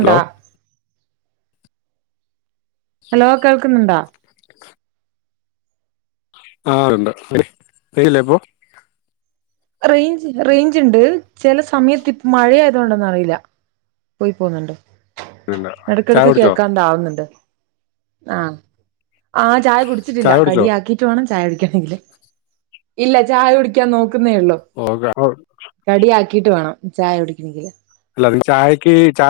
Hello hello കേൾക്കുന്നുണ്ടോ ആഅ ണ്ട് [unintelligible] ഇപ്പോ റേയ്ഞ്ച് റേയ്ഞ്ചുണ്ട് ചില സമയത്ത് ഇപ്പ മഴ ആയത കൊണ്ടന്നറിയില്ല പോയി പോവുന്നുണ്ട് ഉണ്ട് ചായ എടക്കടക്ക് കുടിച്ചോ കേക്കാണ്ടാവുന്നുണ്ട് ആ ആ ചായ കുടിച്ചിട്ടില്ല ചായ കുടിച്ചോ കടിയാക്കി ട്ടുവേണം ചായ കുടിക്കനെങ്കില് ഇല്ല ചായ കുടിക്കാൻ നോക്കുന്നേള്ളൂ ഓഗ [unintelligible] കടിയാക്കിട്ട് വേണം ചായ കുടിക്കണെങ്കില് അല്ലനീ ചായക്ക് ചാ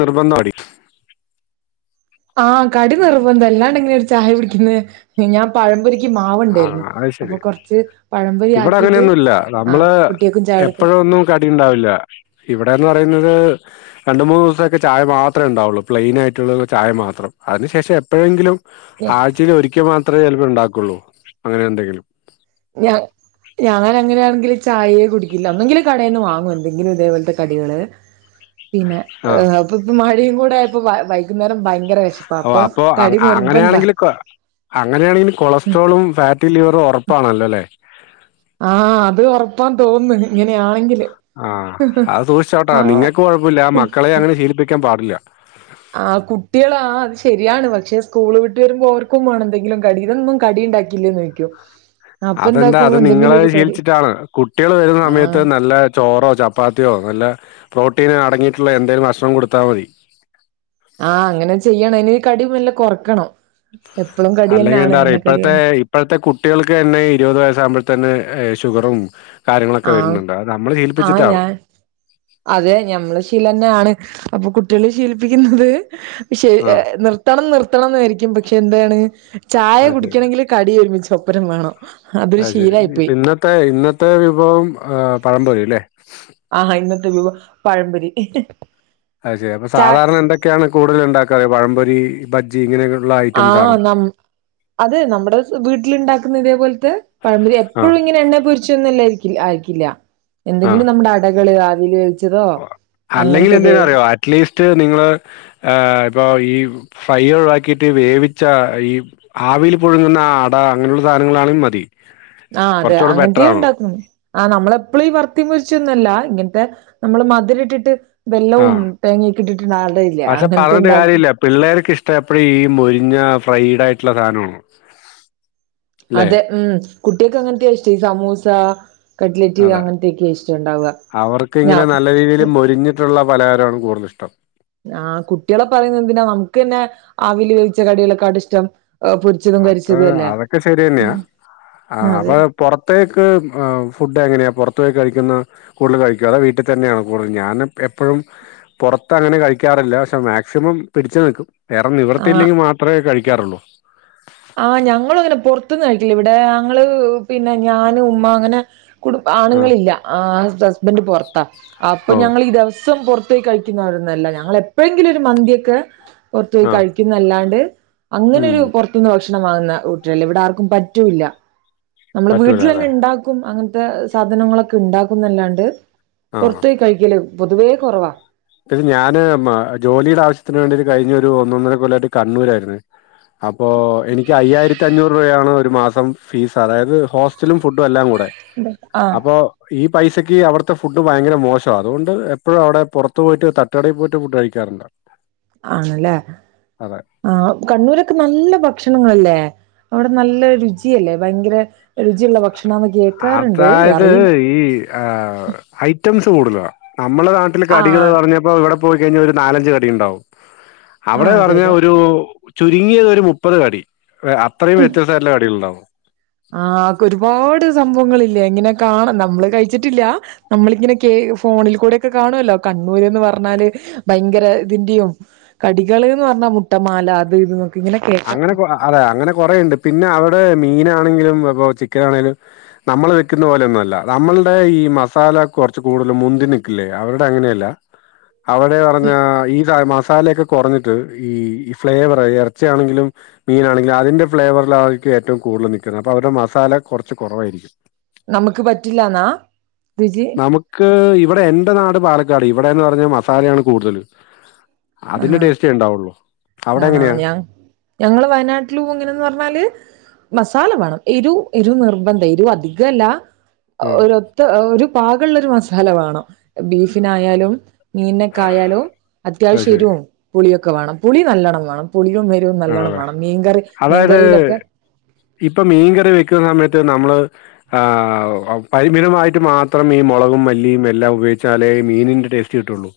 നിർബന്ധം മാകടി ആ കടി നിർബന്ധ അല്ലാണ്ട് എങ്ങനാ ഒരു ചായ കുടിക്കുന്ന ഞാൻ പഴംപൊ ആ മാവുണ്ടായിരുന്നു അത് അപ്പൊ ശരി കൊറച്ച് പഴംപൊരി ഇവിടെ ആക്കിട്ട് അങ്ങനെയൊന്നുമില്ല ആ കുട്ടിയക്കും ചായകൊടുത്തു കടിയുണ്ടാവില്ല ഇവിടെന്ന് പറയുന്നത് രണ്ട മൂന്ന് ദിവസായിട്ട് ചായ മാത്രെണ്ടാവുള്ളൂ പ്ലെയിനായിട്ടുള്ള ചായ മാത്രം അയിനു ശേഷം എപ്പഴെങ്കിലും ആഴ്ചയിലൊരിക്കെ മാത്രേ ചിലപ്പ ണ്ടാക്കുള്ളൂ അങ്ങനെന്തെങ്കിലും ഞാ ഞാനങ്ങനാണെങ്കിൽ ചായയെ കുടിക്കില്ല ഒന്നെങ്കില് കടയിന്ന് വാങ്ങും എന്തെങ്കിലും ഇതേപോലത്തെ കടികള് [inaudible] പിന്നെ ആ അപ്പൊ ഇപ്പ മഴയും കൂടെയപ്പൊ ഭയ അന്നരം ഭയങ്കര വിശപ്പാ ഓ അപ്പൊ കടി നിർബന്ധ [unintelligible] അങ്ങനെയാണെങ്കില് കൊളസ്ട്രോളും ഫാറ്റി ലിവറും ഉറപ്പാണല്ലോല്ലേ ആ അത് ഉറപ്പാന്ന് തോന്നന്ന് ഇങ്ങനെയാണെങ്കില് ആ അത് സൂക്ഷിച്ചോട്ടാ ആഹ് നിങ്ങക്ക് കൊഴപ്പില്ല മക്കളെങ്ങനെ ശീലിപ്പിക്കാൻ പാടില്ല. ആ കുട്യള് ആഅതുശെരിയാണ് പക്ഷെ സ്കൂള് വിട്ട് വരുമ്പോ ഓർക്കും വേണം എന്തെങ്കിലും കടി തൊന്നും കടിയ ഉണ്ടാക്കി ല്ലേന്ന് ചോദിക്കും അപ്പൊ അതെന്താ അത് എന്താക്കും എന്തെങ്കിലും നിങ്ങളത് ഒരു കടി ശീലിച്ചിട്ടാണ് കുട്ട്യാള് വരുന്ന ആഹ് സമയത്ത് നല്ല ചോറോ ചപ്പാത്തിയോ നല്ല പ്രോട്ടീൻ അടങ്ങിയിട്ടുള്ള എന്തേലും ഭക്ഷണം കൊടുത്താ മതി ആ. അങ്ങനെ ചെയ്യണം ഇനി കടി നല്ല കൊറക്കണം എപ്പളും കടി തന്നാണ് എണ്ണക്കടിയാണ് ഇപ്വത്തെ കുട്ടിൾക്ക് തന്നെ ഇരുപത് വയസ്സാകുമ്പോത്തന്നെ ഷുഗറും കാര്യങ്ങളൊക്കെ ആഹ് വരുന്നുണ്ട് അത് നമ്മള് ആഹ് ശിലിപ്പിച്ചിട്ടാവും അതെ ഞമ്മള ശീലന്നാണ് അപ്പൊ കുട്ടിളെ ശീലിപ്പിക്കുന്നത് ശ്ശെ ആഹ് നിർത്തണം നിർത്തണം വിചാരിക്കും പക്ഷെന്താണ് ചായ അത് ശരി. കുടിക്കണങ്കില് കടിയരുമിച്ച ഒപ്പരം വേണം അതൊരു ശീലായി പോയി തെ ഇന്നത്തെ വിഭവം ആ പഴംപൊരിലെ ആ ഇന്നത്തെ വിഭവം പഴംപൊരി അത് ശരി അപ്പൊ ചാ സാധാരണന്തൊക്കെയാണ് കൂടുതലുണ്ടാക്കാറ് പഴംപൊരി ബജി ഇങ്ങനെക്കൊള്ളാ ആ നമ് അത് നമ്മടെ വീട്ടിലുണ്ടാക്കുന്നിതേ പോലത്തെ പഴംപൊരി എപ്പോഴും ആഹ് ഇങ്ങനെ എണ്ണെ പൊരിച്ച് [unintelligible] ആയിരിക്കില്ല എന്തെങ്കിലും നമ്മുടെ അടകള് ആവിലേവിച്ചതോ അല്ലെങ്കില് എന്തിണന്നറിയോ അറ്റ്ലീസ്റ്റ് നിങ്ങള് ഇപ്പൊ ഈ ഫൈ ഒഴവാക്കിട്ട് വേവിച്ച ഈ ആവിയിൽ പുഴങ്ങുന്ന അട അങ്ങനെയുള്ള സാധനങ്ങളാണെങ്കിലും മതി ആ അതെ കുറച്ചുകൂടെ ബെറ്റർ അങ്ങനത്തെയും ആണ് ഉണ്ടാകും ആ നമ്മളെപ്പളി വർത്തപൊരിച്ചൊന്നല്ല ഇങ്ങനത്തെ നമ്മള് മധുരട്ടിട്ട് ആ വെല്ലവും തേങ്ങക്ക ഇട്ടിട്ടുള്ള അടയില്ലേ പക്ഷെ അങ്ങനത്തെ പറഞ്ഞിട്ട് ഇണ്ടാക്കും കാര്യമില്ല പിള്ളേർക്ക് ഇഷ്ടം എപ്പഴി ഈ മുരിഞ്ഞ ഫ്രൈഡ് ആയിട്ടുള്ള സാനാണ് അതെ ഉം കുട്ടിൾക്ക് അങ്ങനത്തെയ ഇഷ്ടം ഈ സമൂസ കട്ട്ലിറ്റ് അതെ അങ്ങനത്തെയൊക്കെയ ഇഷ്ടം ഇണ്ടാവ അവർക്ക് ഞ ഇങ്ങനെ നല്ല രീതില് മൊരിഞ്ഞ് ട്ടുള്ള പലഹാരാണ് കൂടുതലിഷ്ട്ടം. ആ കുട്ട്യേളെ പറയുന്നന്തിനാ നമുക്ക്ന്നെ ആവില് വേവിച്ച കടികളേകാളിഷ്ടം ആ പൊരി അത് അതൊക്കെ ശരിയന്നെയ ആ അപ്പൊ അതെ പൊറത്തേക്ക് ആഹ് ഫുഡ് എങ്ങനെയാ പൊറത്ത് പോയി കഴിക്കുന്ന കൂടുതല് കഴിക്ക അതൊ വീട്ടി തന്നെണോ കൂടുതലും ഞാന് എപ്പഴും പൊറത്ത് അങ്ങനെ കഴിക്കാറില്ല പക്ഷേ മാക്സിമം പിടിച്ചു നിൽക്കും വേറെ ആ നിവൃത്തില്ലെങ്കിമാത്രെ കഴിക്കാറുള്ളൂ. ആഹ് ഞങ്ങളു അങ്ങനെ പൊറത്ത്ന്ന് കഴിക്കില്ല ഇവിടെ ഞങ്ങള് പിന്നെ ഞാനും ഉമ്മ അങ്ങനെ കുടും ആ ആണ്ങ്ങളില്ല ആ ഹസ്ബന്റ് പൊറത്താ അപ്പൊ ഓ ഞങ്ങള് ഈ ദെവസം പൊർ ത്തോയി കഴിക്കുന്നോരൊന്നുംല്ല ഞങ്ങള് എപ്പഴെങ്കിലും ഒരു മന്തിക്കെ പൊറത്തുപോയി ആ കഴിക്ക്ന്നല്ലാണ്ട് അങ്ങനെ ഉം ഒരു പൊറത്തുന്ന് ഭക്ഷണം വാങ്ങുന്ന ഉട്ടരല്ല ഇവടെ ആർക്കും പറ്റൂല്ല. നമ്മള് പറ്റൂല അല്ലേ വീട്ട്ല്ന്നെണ്ടാക്കും അങ്ങൻത്തെ സാധനങ്ങളൊക്കെണ്ടാക്കുന്നല്ലാണ്ട് ആ പൊർത്തേക്ക് കഴിക്കല് പൊതുവേ കൊറവാ. പിന്നെ ഞാന് മ ജോലിടെ ആവശ്യത്തിന് വേണ്ടിട്ട് കഴിഞ്ഞൊരു ഒന്നൊന്നര കൊല്ലായിട്ട് കണ്ണൂരായിരുന്ന്. അപ്പോ എനിക്ക് അയ്യായിര ത്തി അഞ്ഞൂറ് രൂപയാണ് ഒരു മാസം ഫീസ് അതായത് ഹോസ്റ്റലും ഫുഡും എല്ലാം കൂടെ ആഹ് അപ്പോ ഈ പൈസക്ക് അവടത്തെ ഫുഡ് ഭയങ്കര മോശ അതുകൊണ്ട് എപ്പഴും അവടെ പൊറ ത്ത് പോയിട്ട് തട്ട്ടെ പോയിട്ട് ഫുഡ് കഴിക്കാറ്ണ്ട് ആണല്ലേ ആഹ് കണ്ണൂരൊക്കെ നല്ല ഭക്ഷണങ്ങളല്ലേ അവിടെ നല്ല രുചിയല്ലേ ഭയങ്കര രുചിയുള്ള ഭക്ഷണാന്ന് കേക്കാറുണ്ട് അതായത് അറിയില്ല ഈ ആഹ് ഐറ്റംസ് കൂടുതല നമ്മളെ നാട്ടില് കടികൾ ആഹ് പറഞ്ഞ ഇപ്പൊ ഇവിടെ പോയിക്കഴിഞ ഒരു നാലഞ്ച് കടിണ്ടാവും ആഹ് അവടെ അതെ പറഞ്ഞ അതെ ഒരു ചുരുങ്ങിയതൊരു മുപ്പത് കടി അത്രയും വ്യത്യസ്തയിട്ട്ള്ള കടികൾണ്ടാവും ആഹ് ക്കെ ഒരുപാട് സംഭവങ്ങളില്ലേ ഇങ്ങനെ കാണാ നമ്മള് കയിച്ചിട്ടില്ല നമ്മളിങ്ങനെ കേ ഫോണിൽ കൂടെക്കെ കാണുല്ലോ കണ്ണൂര്ന്ന് പറണ്ണാല് ഏഹ് ഭയങ്കര ഇതിന്റേം കടികള്ന്ന് പർഞ്ഞാ മുട്ടമാല അത് ഇത് നോ അങ്ങനെ കൊ ആ അതെ അങ്ങനെ കൊറെണ്ട് പിന്നെ അവടെ മീനാണെങ്കിലും പ്പൊ ചിക്കനാണെലും നമ്മള് വെക്കുന്ന പോലോന്നുംല്ല നമ്മൾടെ ഈ മസാല കൊറച്ച് കൂടുതൽ മുന്തി നിക്കില്ലേ അവര്ടെ അങ്ങനെല്ല അവടെ പറഞ്ഞ ഈത മസാലക്കെ കൊറഞ്ഞിട്ട് ഈ ഫ്ലേവർ എറ ച്ചിയാണെങ്കിലും മീനാണെങ്കില് അതിന്റെ ഫ്ലേവർല്ല് ആയിരിക്കും ഏറ്റവും കൂടുതൽ നിക്കുന്ന അപ്പ അവര്ടെ മസാല കൊറച്ച് കൊറവായിരിക്കും. നമ്ക്ക് പറ്റില്ലാന്നാ രുചി നമുക്ക് ഇവടെ എന്റെ നാട് പാലക്കാട് ഇവടെന്ന് പറഞ്ഞ മസാലയാണ് കൂടുതൽ. അതിന്റെ ആഹ് ടേസ്റ്റേണ്ടാവുള്ളു അവടെ ആണോ എങ്ങനെയാ? ഞാ ഞങ്ങള് വയനാട്ടിലുങ്ങനെന്ന് പറഞ്ഞാല് മസാല വേണം എരു എരു നിർബന്ധ എരു അധികല്ല ആ ഒരു ഒരു പാകള്ളൊര് മസാല വേണം ബീഫിനായാലും മീനിനൊക്കായാലു അത് ശരി അത്യാവശ്യംരും പുളിയൊക്കെ വേണം പുളി നല്ലണം വേണം പുളിയും വെ എരു നല്ലണ്ണം ആണല്ലേ വേണം മീൻകറി അതായത് മീൻകറിലൊക്കെ ഇപ്പൊ മീൻ കറി വെക്കുന്ന സമയത്ത് നമ്മള് ആ പരിമിതമായിറ്റ് മാത്രം ഈ മുളകും മല്ലിം എല്ലാം ഉപയോച്ചാലേ ഇ മീനിന്റെ ടേസ്റ്റ് കിട്ടുള്ളൂ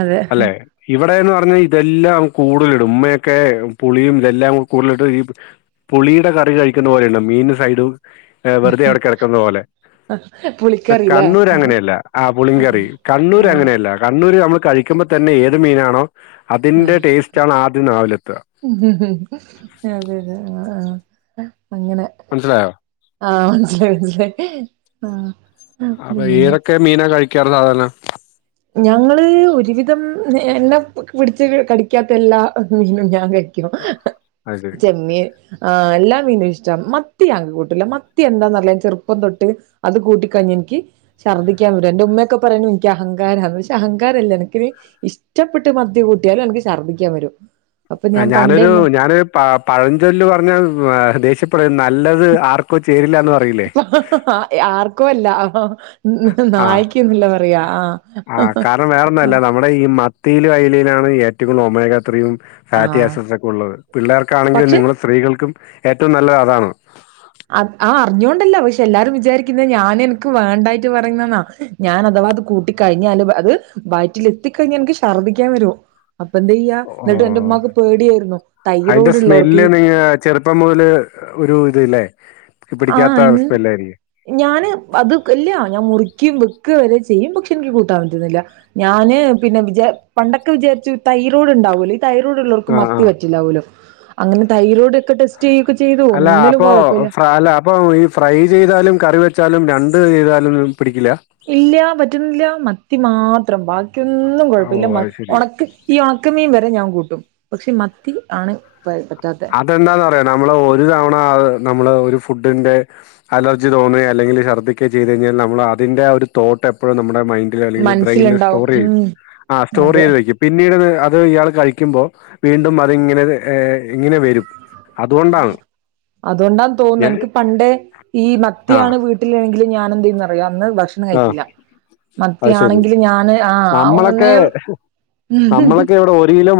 അതെ അല്ലെ? ഇവിടെന്ന് പറഞ്ഞാ ഇതെല്ലാം കൂടതലിടും ഉമ്മയൊക്കെ പുളിയും ഇതെല്ലാം കൂടുതലിട്ട് ഈ പുളിടെ കറി കഴിക്കുന്ന പോലെല്ലാ മീൻ സൈഡും ഏ വെറുതെ അവിടെ കെടക്കുന്ന പോലെ. പക്ഷെ പുളിക്കറില്ലേ കണ്ണൂർ അങ്ങനെയല്ല ആ പുളിങ്കറി ആഹ് കണ്ണൂർ ആഹ് അങ്ങനെയല്ല കണ്ണൂര് അമ്മള് കഴിക്കുമ്പോ തന്നെ ഏത് മീനാണോ അതിന്റെ ടേസ്റ്റ് ആണ് ആദ്യം നാവിലെത്ത മ് ഹ് ഹ് അതെ തെ ആ ആ അങ്ങനെ മൻസിലായോ? ആഹ് മൻസിലായി മൻസിലായി ഹ് ആഹ അപ്പൊ ഏതൊക്കെ മീനാ കഴിക്കാറ് സാധാരണ? ഞങ്ങള് ഒര് വിധം എല്ലം പിടിച്ച് കടിക്കാത്ത എല്ലാ മീനും ഞാൻ കായി അത് ശരി. [unintelligible] ചെമ്മീ ആ എല്ലാം മീനും ഇഷ്ടം മത്തി ഞാൻ കൂട്ടില്ല മത്തി എന്താന്ന്റിയില്ല ചെറുപ്പം തൊട്ട് അത് കൂട്ടിക്കഴിഞ്ഞ എനിക്ക്ഛർദിക്കാൻ വരും എന്റെ ഉമ്മയൊക്കെ പറിണു എനിക്ക് അഹ അഹങ്കാരാന്ന് പക്ഷെ അഹങ്കാരന്ന്അഹങ്കാരല്ല എനക്ക് ഇഷ്ടപ്പെട്ട് മത്തി കൂട്ടിയാലും എനിക്ക് ഛദ്ദിക്കാൻ വരും. അപ്പൊ ആ ഞാൻ പണ്ടേ ഞാനൊരു ഞാന് അ പഴഞ്ചൊല്ല്പറഞ്ഞാൽ ദേഷ്യപ്പെട നല്ലത് ആർക്കോ ചേരില്ല എന്ന് പറയില്ല ആർക്കോ അല്ല ഉ ആഹ് നായി്ക്കുന്നില്ല പറയാ ആ ആഹ് കാരണം വേറൊന്നുമല്ല നമ്മുടെ ഈ മത്തിയില അയിലയിലാണ് ഏറ്റവുംഒമേഗ ത്രിയും ആഹ് ഫാറ്റിാസസൊക്കെ ഉള്ളത് പിള്ളേർക്കാണെങ്കിൽ പക്ഷെ നിങ്ങൾ സ്ത്രീകൾക്കും ഏറ്റവും നല്ലത് അതാണ്. അ ആ അറിഞ്ഞോണ്ടല്ല പക്ഷെ എല്ലാരും വിചാരിക്കുന്ന ഞാൻ എനക്ക് വേണ്ടായിട്ട് പറയുന്നന്നാ. ഞാൻ അഥവാ അത് കൂട്ട കഴിഞ്ഞാല് അത് വയറ്റിൽ എത്തിക്കഴിഞ്ഞ എനിക്ക് ശർദ്ദിക്കാൻ വരും. അപ്പൊ എന്താ ചെയ്യ എന്നിട്ട് എന്റെ ഓഹ് ഉമ്മാക്ക് പേടിയായിരുന്നു. അതിന്റെ തൈറോടുള്ളോർക്ക് സ്മെല്ല് നിങ്ങ ചെറുപ്പം മുതല് ഒരു ഇത് ലെ ആഹ ഇന് ഞാന് അത് ഇല്ല ഞാൻ മുറിക്കും വെക്ക വരെ ചെയ്യും. പക്ഷെ എനിക്ക് കൂട്ടാൻ പറ്റുന്നില്ല. ഞാന് പിന്നെ വിച പണ്ടൊക്കെ വിചാരിച്ചു തൈറോയ്ഡ് ഉണ്ടാവൂലെ തൈറോയ്ഡ്ള്ളവർക്ക് ആഹ് മത്തി ആഹ് പറ്റൂല പോലുംഅങ്ങനെ തൈറോയ്ഡ് ഒക്കെ ടെസ്റ്റ് യ്യെക്കെ അല്ല അപ്പൊ [unintelligible] അപ്പൊ ഈ ഫ്രൈ ചെയ്താലും, കറി വെച്ചാലും, രണ്ട് ചെയ്താലും പിടിക്കില്ല? ഇല്ല പറ്റുന്നില്ല മത്തി മാത്രം ബാക്കിയൊന്നും കെഴപ്പില്ല ഓഹ് മ അത് ശരി ഉണക്ക ഈ ഉണക്കമീൻ വരെ ഞാൻ കൂട്ടും പക്ഷെ മത്തി ആണ് പറ്റാത്ത ഇതെന്താന്ന്റയാ നമ്മള് ഒരു തവണ നമ്മള് ഒരു ഫുഡിൻന്റെ അലർജി തേന്നെ അല്ലെങ്കിൽ ഛർദിക്കൊ ചെയ്ത് കഴിഞ്ഞാൽ നമ്മൾ അതിൻ്റെ ഒരു തോട്ട് എപ്പോഴും നമ്മുടെ മൈൻഡ് അല്ലെങ്കിൽ ബ്രെയിനിൽ മനസ്സിലുണ്ടാവും സ്റ്റോർ ചെയ്യും ഉം ആ സ്റ്റോർ അതെ ചെയ്ത് വെക്കും. പിന്നീട് അത് അത് ഇയാൾ കഴിക്കുമ്പോ വീണ്ടും അതിങ്ങനെ ഇങ്ങനെ വരും അതുകൊണ്ടാണ് അതുകൊണ്ടാണ് തോന്നുന്നു ഞാൻ എനിക്ക് പണ്ടേ ഈ ആ മത്തിയാണ് വീ [unintelligible] ഞാൻ എന്ത യ്ന്നറിയോ അന്ന് ഭക്ഷണം ആ കഴിക്കില്ല. അത് ശരി മത്തിയാണെങ്കിൽ ഞാന് ആ നമ്മളൊക്കെ നമ്മളൊക്കെ [unintelligible] ഇവിടെ ഒരു കിലോ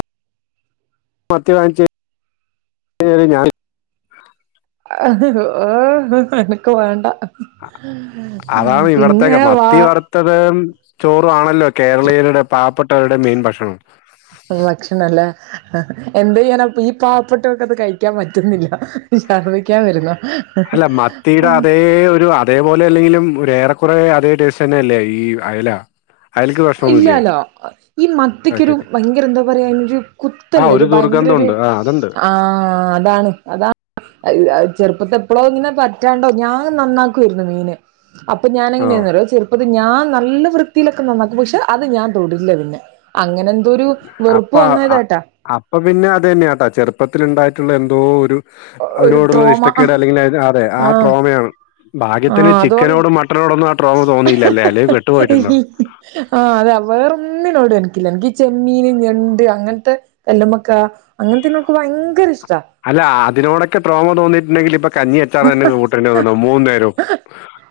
മത്തി വാങ്ങിച്ച [unintelligible] അഹ് ഓഹ് എനക്ക് വേണ്ട പിന്നെ വാ മറ്റത് ചോറു ആണല്ലോ കേരളീയരുടെ പാവപ്പെട്ടവരുടെ മെയിൻ ഭക്ഷണം. ഭക്ഷണം അല്ലേ എന്തയ്യാന ഈ പാവപ്പട്ടൊൾക്ക് അത് കഴിക്കാൻ പറ്റുന്നില്ല ശർദ്ദിക്കാൻ വരുന്നോ? അല്ല മത്തിയുടെ അതേ ഒരു അതേപോലെ അല്ലെങ്കിലും ഒരു ഏറെക്കറെ അതേ ടേസ്സ് തന്നെ അല്ലേ ഈ അയല? അയലക്ക് പ്രശ്നമൊന്നുമില്ലേ? ഇല്ലല്ലോ ഈ അത് മത്തിക്കൊരു ശരി. ഭയങ്കര എന്താ പറയാ അയിനെരു ആ കുത്തല്ല ഒരു ഭയങ്കര ഒരു ദുർഗന്ധമുണ്ട്. ആ അതുണ്ട്. ആ അതാണ് അതാ അഹ് അഹ് ചെറുപ്പത്തെ എപ്പളെ ഇങ്ങനെ പറ്റാണ്ടോ ഞാൻ നന്നാക്കുരുന്നു മീന് അപ്പൊ ഞാൻ ഓ! എങ്ങനെന്നറിയോ ചെറുപ്പത് ഞാൻ നല്ല വൃത്തിയിലൊക്കെ നന്ന പക്ഷെ അത് ഞാൻ തൊടില്ല പിന്നെ അങ്ങനെ ഒരു അപ്പ വെറുപ്പ് വന്നതാട്ടാ അപ്പ പിന്നെ അത് തന്നെയാട്ടാ ചെറുപ്പത്തിൽ ഉണ്ടായിട്ടുള്ള എന്തോ ഒരു ഒരു അതിനോടുള്ളത് ട്രോമ ഇഷ്ടക്കേട് അല്ലെങ്കിൽ അതെ ആ ആഹ് ട്രോമയാണ് ഭാഗ്യത്തിന് ആഹ് അതുകൊണ്ട് ചിക്കനോടും മട്ടനോടൊന്നും ആ ട്രോമ തോന്നി യില്ലേ അല്ലേ അല്ലേ പെട്ടു പോയിട്ടുണ്ടാവും ആഹ അതെ വേറൊന്നിനോടും എനിക്കില്ല എനിക്ക് ചെമ്മീന് ഞണ്ട് അങ്ങനത്തെ കല്ലമ്മക്ക അങ്ങനത്തെ നമക്ക് ഭയങ്കര ഇഷ്ട അല്ല അതിനോടൊക്കെ ട്രോമ തോന്നിട്ടുണ്ടെങ്കിൽ ഇപ്പ കഞ്ഞിയ ച്ചാറ് തന്നെ കൂട്ടേണ്ടി വന്നേന മൂന്നു നേരം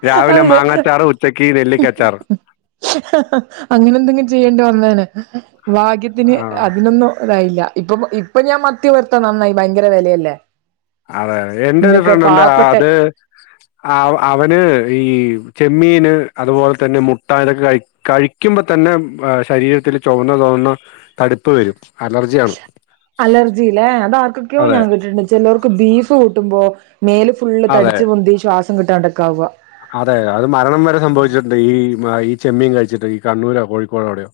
രാവിലെ അതെ മാങ്ങാച്ചാറ് ഉച്ചക്ക് നെല്ലിക്കച്ചാറ് [unintelligible] അങ്ങനെ എന്തെങ്കി ചെയ്യേണ്ടി വന്നേനെ ഭാഗ്യത്തിന് ആ. അതിനൊന്നും ഇതായില്ല ഇപ്പ ഇപ്പൊ ഞാൻ മത്തി വർത്ത നന്നായി ഭയങ്കര വെ ലയല്ലേ അതെഎന്റൊരു ഫ്രണ്ടുണ്ട് അത് ആഹ് അവന് ഈ ചെമ്മീന് അതുപോലെ തന്നെ മുട്ട ഇതൊക്കെ കഴി കഴിക്കുമ്പോ തന്നെ ശരീരത്തിൽ ചുവന്ന തിവർന്ന തടുപ്പ് വരും അലർജിയാണ് അലർജില്ലേ അതാർക്കൊക്കെയോ അതെ ഞാൻ കേിട്ടിട്ടുണ്ട് ചിലോ ർക്ക് ബീഫ് കൂട്ടുമ്പോ മേല് ഫുള്ള് തടിച്ച് പൊന്തി ശ്വാസം കിട്ടാണ്ടൊക്കെയാവുക അതെതെ അത് മരണം വരെ സംഭവിച്ചിട്ടു ണ്ട് ഈ ഈ ചെമ്മീൻ കഴിച്ചിട്ട് ഈ കണ്ണൂരോ കോഴിക്കോടോ എ വിടെയോ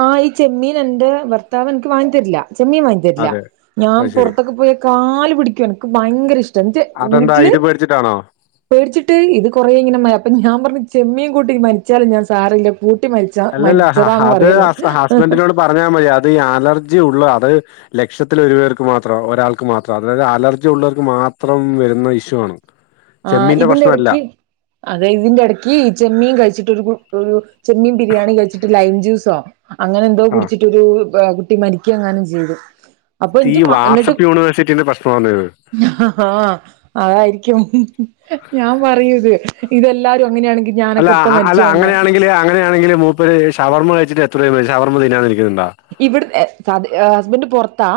ആഹ് ഇ ചമ്മീൻ എന്റെ ഭർത്താവ് എനിക്ക് വാങ്ങി തരില്ല ചെമ്മീൻ വാങ്ങി ത രില്ല അതെ ഞാൻ അത് ശരി പുറത്തൊക്കെ പോയ കാല് പിടിക്കും എനിക്ക് ഭയങ്കര ഇഷ്ട എന്നിട്ട് അതെന്താ വീട്ടില് ഇത് പേടിച്ചിട്ടാണോ പേടിച്ചിട്ട് ഇത് കുറെ ഇങ്ങനെ ആ യി അപ്പൊ ഞാൻ പറഞ്ഞു ചെമ്മീൻ കൂട്ടി മരിച്ചാലും ഞാൻ സാരല്ല കൂട്ടി മരിച്ച മരിച്ചതാന്ന് പറയും ഹസ്ബന്റി നോട് പറഞ്ഞാൽ മതി അത് അലർജി ഉള്ളഅത് ലക്ഷത്തില ഒരു പേർക്ക് മാത്രം ഒരാൾക്ക് മാത്രം അതായത് അലർജി ഉള്ളവർക്ക് മാത്രം വരുന്ന ഇഷ്യൂ ആണ് ആഹ് ചെമ്മീന്റെ ഇതിന്റെ പ്രശ്നമല്ല ഇടയ്ക്ക് അതെ ഇതിന്റെ ഇടയ്ക്ക് ചെമ്മീൻ കഴിച്ചിട്ട് ഒരു ഒരു ചെമ്മീൻ ബിരിയാണി കഴിച്ചിട്ട് ലൈം ജ്യൂസോ അങ്ങനെ എന്തോ ആ കുടിച്ചിട്ടൊ രു കുട്ടി മരിക്കുങ്ങാനും ചെയ്തു അപ്പൊ ഈ എനിക്ക് മ- എന്നിട്ട് വാട്സ്ആപ്പ്യുണിവേഴ്സിറ്റിയുടെ പ്രശ്നാണ് ഇത് ആഹ് ആഹ അതായിരിക്കും ഞാൻ പറയൂത് ഇതെല്ലാരും അങ്ങനെയാ ണെങ്കിൽ ഞാനൊക്കെപ്പൊ മരിചൊണ്ട യെങ്കില് അങ്ങനെയാണെങ്കിൽ മൂപ്പര് ശവർമ്മ കഴിച്ചിട്ട് എത്രയോപേര് ശവർമ തിന്നാ തിരിക്കുന്നുണ്ടോ ഇവിടെ ഹസ്ബൻഡറ് പുറത്താ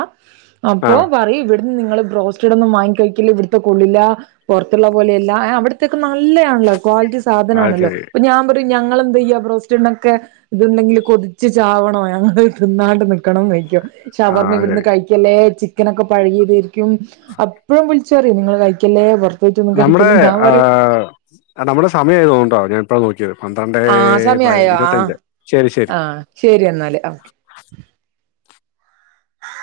ആ അപ്പൊ പറയും ഇവിടെ നിങ്ങള് ബ്രോസ്റ്റഡ് ഒന്നും വാങ്ങിക്ക ഴിക്കല് ഇവിടത്തെ കൊള്ളില്ല പൊ റത്തുള്ള പോലെയല്ല അവിടത്തേക്കെ നല്ലയാ ണല്ലോ ക്വാളിറ്റി അത് സാധനമാണല്ലോ ശരി പ്പൊ ഞാൻ ഞാമ്പ റയും ഞങ്ങളെന്തെ യ ബ്രോസ്റ്റണൊക്കെ ഇതണ്ടേങ്കിൽ കൊതിച്ച് ചാവണോ ഞങ്ങ രുന്നാണ്ട് നിക്കണംന്ന് കഴിക്കും ഷ ആ വർമ്മ അത് ഇവിടുന്ന് ശരി കഴിക്കല്ലേ ചിക്കനൊക്കെ പഴകിയ അപ്പഴും വിളിച്ചറിയും നിങ്ങൾ കഴിക്കല്ലേപൊ റ നമ്മുടെ ആഹ് നമ്മുടെ സമയം ആയൊന്ന് തോന്നണു ഞാൻ ഇപ്പൊഴാ നോക്കിയത് പന്ത്രണ്ടേ ആ സമയായോ ആ ഇരുപത്തഞ്ച് ശരി ശരി ആ ശരി എന്നാല് ആഹ്